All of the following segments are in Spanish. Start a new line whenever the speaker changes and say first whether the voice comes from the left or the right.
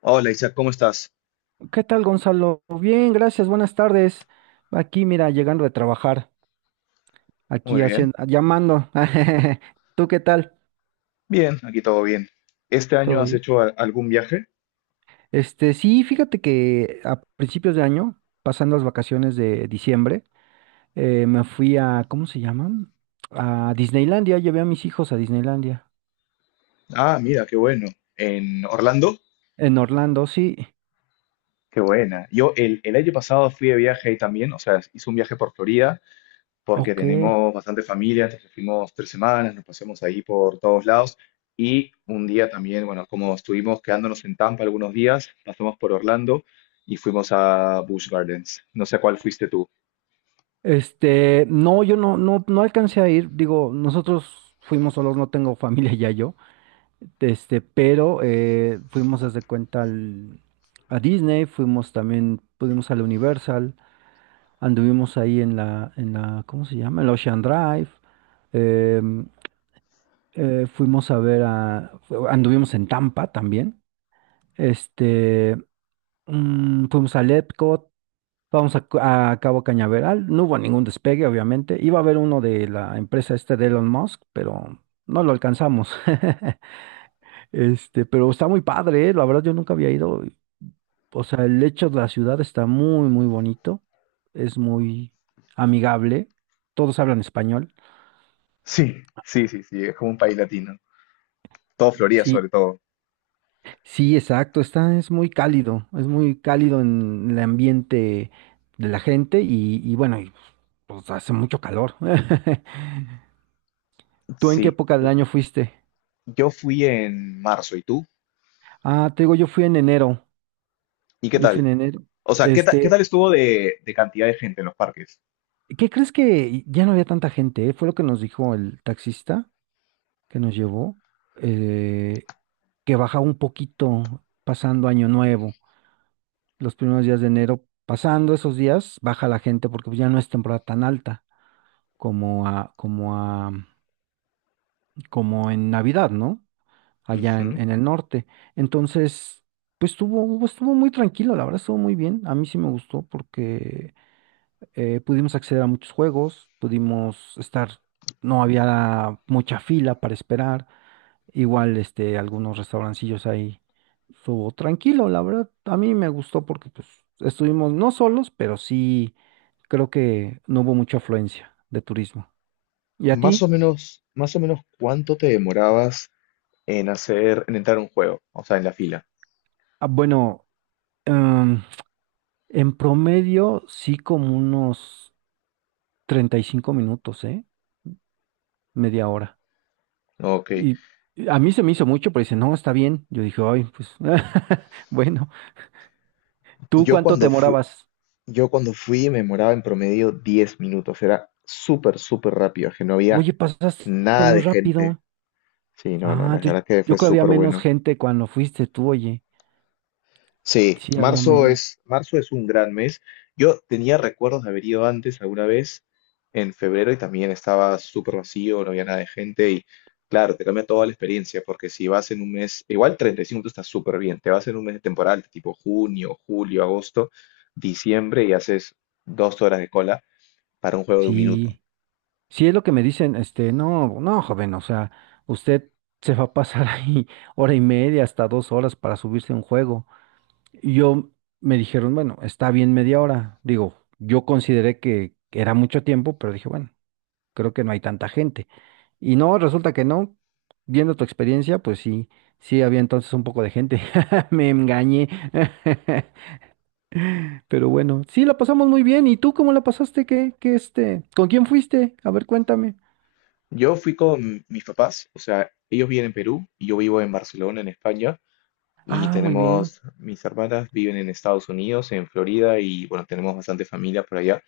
left: Hola Isaac, ¿cómo estás?
right: ¿Qué tal, Gonzalo? Bien, gracias, buenas tardes. Aquí, mira, llegando de trabajar,
left: Muy
right: aquí
left: bien.
right: haciendo, llamando. ¿Tú qué tal?
left: Bien, aquí todo bien. ¿Este año
right: ¿Todo
left: has
right: bien?
left: hecho algún viaje?
right: Este, sí, fíjate que a principios de año, pasando las vacaciones de diciembre, me fui a, ¿cómo se llama? A Disneylandia, llevé a mis hijos a Disneylandia.
left: Ah, mira, qué bueno. ¿En Orlando?
right: En Orlando, sí.
left: Qué buena. Yo el año pasado fui de viaje ahí también, o sea, hice un viaje por Florida porque
right: Ok.
left: tenemos bastante familia, entonces fuimos 3 semanas, nos pasamos ahí por todos lados y un día también, bueno, como estuvimos quedándonos en Tampa algunos días, pasamos por Orlando y fuimos a Busch Gardens. No sé a cuál fuiste tú.
right: Este, no, yo no alcancé a ir. Digo, nosotros fuimos solos, no tengo familia ya yo. Este, pero fuimos haz de cuenta a Disney, fuimos también, pudimos al Universal, anduvimos ahí en la, ¿cómo se llama? El Ocean Drive, em, fuimos a ver a, anduvimos en Tampa también, este, fuimos al Epcot, vamos a Cabo Cañaveral. No hubo ningún despegue, obviamente. Iba a haber uno de la empresa este de Elon Musk, pero no lo alcanzamos. Este, pero está muy padre, ¿eh? La verdad yo nunca había ido. O sea, el hecho de la ciudad está muy, muy bonito. Es muy amigable. Todos hablan español.
left: Sí, sí, sí, sí, es como un país latino. Todo Florida
right: Sí,
left: sobre todo.
right: sí, exacto. Es muy cálido. Es muy cálido en el ambiente de la gente y, bueno, pues hace mucho calor. ¿Tú en qué
left: Sí,
right: época del
left: la-
right: año fuiste?
left: yo fui en marzo, ¿y tú?
right: Ah, te digo, yo fui en enero.
left: ¿Y qué
right: Yo fui en
left: tal?
right: enero.
left: O sea, qué tal
right: Este,
left: estuvo de cantidad de gente en los parques?
right: ¿qué crees? Que ya no había tanta gente, ¿eh? Fue lo que nos dijo el taxista que nos llevó, eh, que bajaba un poquito pasando Año Nuevo. Los primeros días de enero, pasando esos días, baja la gente porque pues, ya no es temporada tan alta como a, como a, como en Navidad, ¿no? Allá en,
left: Ujú.
right: en el norte. Entonces, pues estuvo muy tranquilo, la verdad, estuvo muy bien. A mí sí me gustó porque pudimos acceder a muchos juegos, pudimos estar, no había mucha fila para esperar, igual este, algunos restaurancillos ahí estuvo tranquilo, la verdad. A mí me gustó porque pues estuvimos no solos, pero sí creo que no hubo mucha afluencia de turismo. ¿Y a ti?
left: Más o menos, ¿cuánto te demorabas en hacer, en entrar a un juego? O sea, en la fila.
right: Ah, bueno, em, en promedio sí como unos 35 minutos, ¿eh? Media hora.
left: Ok.
right: Y a mí se me hizo mucho, pero dice, no, está bien. Yo dije, ay, pues, bueno, ¿tú
left: Yo
right: cuánto te
left: cuando fui,
right: demorabas?
left: yo cuando fui me demoraba en promedio 10 minutos. Era súper, súper rápido, que no había
right: Oye, pasaste
left: nada
right: muy
left: de gente.
right: rápido.
left: Sí, no, no,
right: Ah,
left: la
right: yo,
left: verdad que
right: yo
left: fue
right: creo había
left: súper
right: menos
left: bueno.
right: gente cuando fuiste tú, oye.
left: Sí,
right: Sí, había menos.
left: marzo es un gran mes. Yo tenía recuerdos de haber ido antes alguna vez en febrero y también estaba súper vacío, no había nada de gente y claro, te cambia toda la experiencia porque si vas en un mes, igual 35 está súper bien, te vas en un mes de temporada tipo junio, julio, agosto, diciembre y haces 2 horas de cola para un juego de un minuto.
right: Sí, sí es lo que me dicen, este, no, no, joven, o sea, usted se va a pasar ahí hora y media hasta 2 horas para subirse a un juego. Y yo, me dijeron, bueno, está bien media hora. Digo, yo consideré que era mucho tiempo, pero dije, bueno, creo que no hay tanta gente. Y no, resulta que no. Viendo tu experiencia, pues sí, sí había entonces un poco de gente. Me engañé. Pero bueno, sí, la pasamos muy bien. ¿Y tú cómo la pasaste? ¿Qué este? ¿Con quién fuiste? A ver, cuéntame.
left: Yo fui con mis papás, o sea, ellos viven en Perú y yo vivo en Barcelona, en España. Y
right: Ah, muy bien.
left: tenemos, mis hermanas viven en Estados Unidos, en Florida, y bueno, tenemos bastante familia por allá.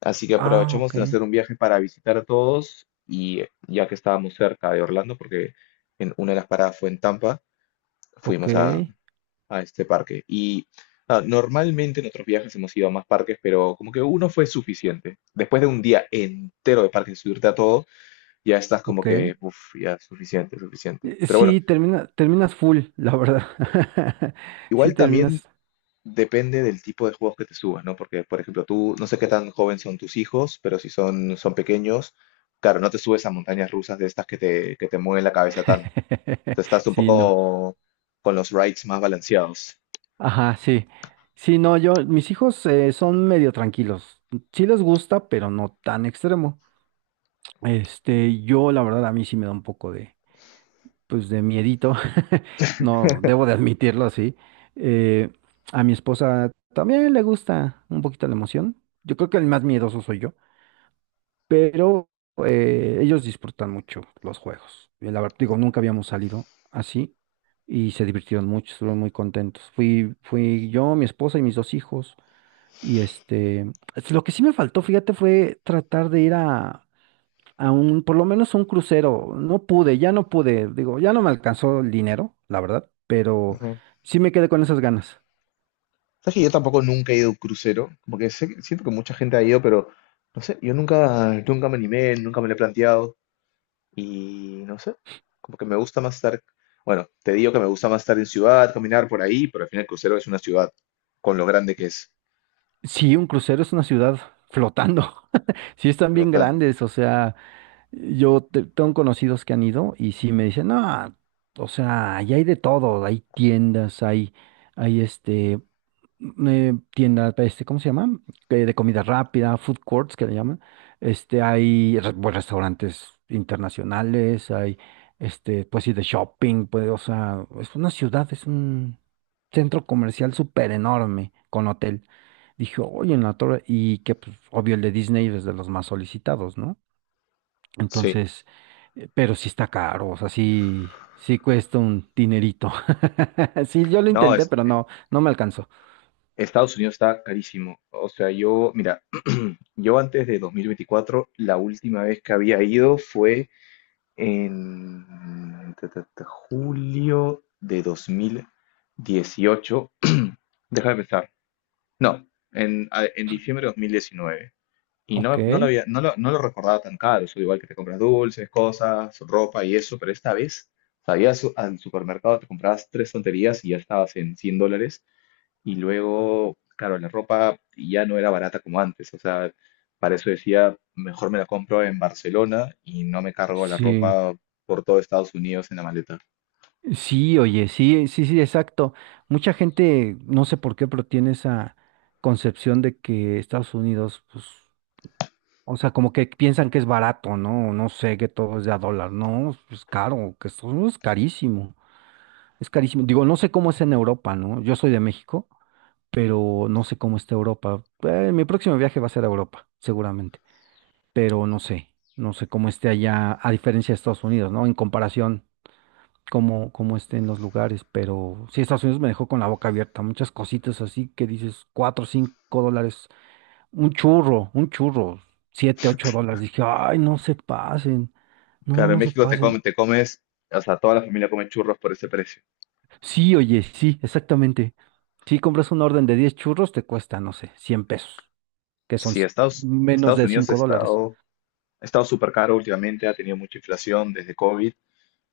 left: Así que
right: Ah,
left: aprovechamos
right: ok,
left: de hacer un viaje para visitar a todos y ya que estábamos cerca de Orlando, porque en una de las paradas fue en Tampa,
right: ok,
left: fuimos a este parque. Y ah, normalmente en otros viajes hemos ido a más parques, pero como que uno fue suficiente. Después de un día entero de parques, subirte a todo, ya estás como
right: ok.
left: que, uff, ya es suficiente, suficiente.
right: Eh,
left: Pero bueno,
right: Sí, terminas full, la verdad. Sí,
left: igual también
right: terminas.
left: depende del tipo de juegos que te subas, ¿no? Porque, por ejemplo, tú, no sé qué tan joven son tus hijos, pero si son, son pequeños, claro, no te subes a montañas rusas de estas que te mueven la cabeza tanto. Te estás un
right: Sí, no.
left: poco con los rides más balanceados.
right: Ajá, sí. Sí, no, mis hijos son medio tranquilos. Sí les gusta, pero no tan extremo. Este, yo, la verdad, a mí sí me da un poco pues, de miedito. No, debo de admitirlo así. Eh, a mi esposa también le gusta un poquito la emoción. Yo creo que el más miedoso soy yo, pero ellos disfrutan mucho los juegos. Y la verdad, digo, nunca habíamos salido así y se divirtieron mucho, estuvieron muy contentos. Fui yo, mi esposa y mis dos hijos. Y este, lo que sí me faltó, fíjate, fue tratar de ir a, por lo menos a un crucero. Ya no pude, digo, ya no me alcanzó el dinero, la verdad, pero
left: Ujú.
right: sí me quedé con esas ganas.
left: Sabes que yo tampoco nunca he ido a un crucero, como que siento que mucha gente ha ido, pero no sé, yo nunca, nunca me animé, nunca me lo he planteado y no sé, como que me gusta más estar, bueno, te digo que me gusta más estar en ciudad, caminar por ahí, pero al final el crucero es una ciudad con lo grande que es.
right: Sí, un crucero es una ciudad flotando. Sí están bien
left: Flotando.
right: grandes, o sea, yo tengo conocidos que han ido y sí me dicen, no, o sea, ahí hay de todo, hay tiendas, hay este, tiendas, este, ¿cómo se llama? De comida rápida, food courts que le llaman. Este, hay pues, restaurantes internacionales, este, pues sí, de shopping, pues, o sea, es una ciudad, es un centro comercial súper enorme con hotel. Dije, oye, en la torre, y que, pues, obvio, el de Disney es de los más solicitados, ¿no?
left: Sí.
right: Entonces, pero sí está caro, o sea, sí, sí cuesta un dinerito. Sí, yo lo
left: No,
right: intenté,
left: es,
right: pero no, no me alcanzó.
left: Estados Unidos está carísimo. O sea, yo, mira, yo antes de 2024, la última vez que había ido fue en ta, ta, ta, julio de 2018. Deja de pensar. No, en, en diciembre de 2019. Y
right: Ok,
left: no, no lo había, no lo, no lo recordaba tan caro. Eso igual que te compras dulces, cosas, ropa y eso, pero esta vez, sabías, al supermercado te comprabas tres tonterías y ya estabas en $100. Y luego, claro, la ropa ya no era barata como antes. O sea, para eso decía, mejor me la compro en Barcelona y no me cargo la
right: sí,
left: ropa por todo Estados Unidos en la maleta.
right: sí, oye, sí, sí, sí, exacto. Mucha gente, no sé por qué, pero tiene esa concepción de que Estados Unidos, pues, o sea, como que piensan que es barato, ¿no? No sé, que todo es de a dólar. No, es caro, que Estados Unidos es carísimo, es carísimo. Digo, no sé cómo es en Europa, ¿no? Yo soy de México, pero no sé cómo está Europa. Mi próximo viaje va a ser a Europa, seguramente, pero no sé, no sé cómo esté allá, a diferencia de Estados Unidos, ¿no? En comparación, cómo, estén los lugares, pero sí, Estados Unidos me dejó con la boca abierta, muchas cositas así que dices, cuatro, cinco dólares, un churro, siete, ocho dólares. Dije, ay, no se pasen, no,
left: Claro, en
right: no se
left: México
right: pasen.
left: te comes, o sea, toda la familia come churros por ese precio.
right: Sí, oye, sí, exactamente. Si compras una orden de 10 churros, te cuesta, no sé, 100 pesos, que son
left: Sí,
right: menos
left: Estados
right: de
left: Unidos
right: $5.
left: ha estado súper caro últimamente, ha tenido mucha inflación desde COVID,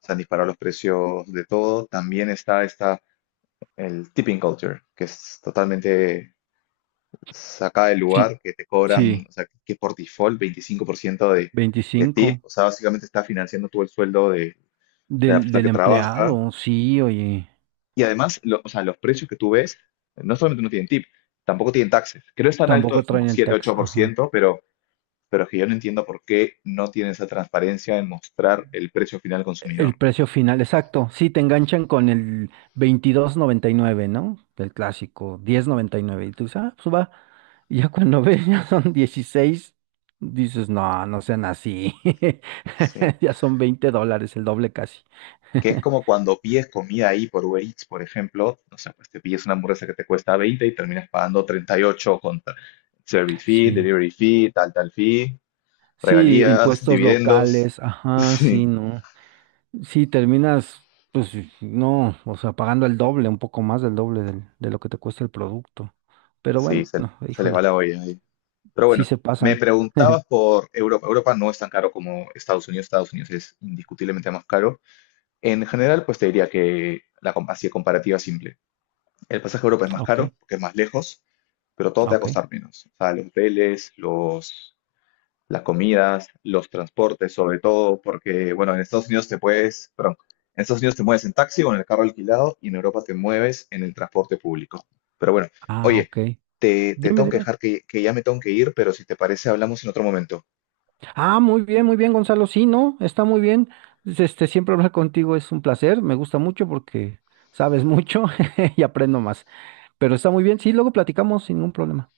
left: se han disparado los precios de todo. También está el tipping culture, que es totalmente saca del
right: Sí,
left: lugar que te cobran,
right: sí,
left: o sea, que por default 25% de
right: 25
left: tip, o sea, básicamente está financiando tú el sueldo de la
right: del,
left: persona
right: del
left: que trabaja.
right: empleado, sí, oye,
left: Y además, o sea, los precios que tú ves, no solamente no tienen tip, tampoco tienen taxes. Creo que no es tan alto,
right: tampoco
left: es
right: traen
left: como
right: el
left: siete-ocho
right: tax,
left: por
right: ajá.
left: ciento pero es que yo no entiendo por qué no tiene esa transparencia en mostrar el precio final al
right: El
left: consumidor.
right: precio final, exacto, sí, te enganchan con el 22.99, ¿no? El clásico, 10.99, y tú dices, ah, pues va, y ya cuando ves, ya son 16, dices, no, no sean así,
left: Sí.
right: ya son $20, el doble casi,
left: Que es como cuando pides comida ahí por Uber Eats, por ejemplo, o sea, pues te pides una hamburguesa que te cuesta 20 y terminas pagando 38 con service fee,
right: sí,
left: delivery fee, tal, tal fee,
right: sí,
left: regalías,
right: impuestos
left: dividendos.
right: locales, ajá,
left: Sí,
right: sí, no. Sí, terminas, pues sí, sí, no, o sea, pagando el doble, un poco más del doble de lo que te cuesta el producto. Pero
left: sí,
right: bueno,
left: se les va
right: híjole,
left: la olla ahí. Pero
right: sí
left: bueno,
right: se
left: me
right: pasan.
left: preguntabas por Europa. Europa no es tan caro como Estados Unidos. Estados Unidos es indiscutiblemente más caro. En general, pues te diría que así de comparativa simple. El pasaje a Europa es más
right: Ok,
left: caro porque es más lejos pero todo te va a
right: ok,
left: costar menos. O sea, los hoteles, las comidas, los transportes, sobre todo, porque, bueno, en Estados Unidos te puedes, perdón, en Estados Unidos te mueves en taxi o en el carro alquilado y en Europa te mueves en el transporte público. Pero bueno,
right: ah,
left: oye,
right: ok.
left: te
right: Dime,
left: tengo que
right: dime.
left: dejar que ya me tengo que ir, pero si te parece, hablamos en otro momento.
right: Ah, muy bien, Gonzalo. Sí, no, está muy bien. Este, siempre hablar contigo es un placer, me gusta mucho porque sabes mucho y aprendo más. Pero está muy bien, sí, luego platicamos sin ningún problema.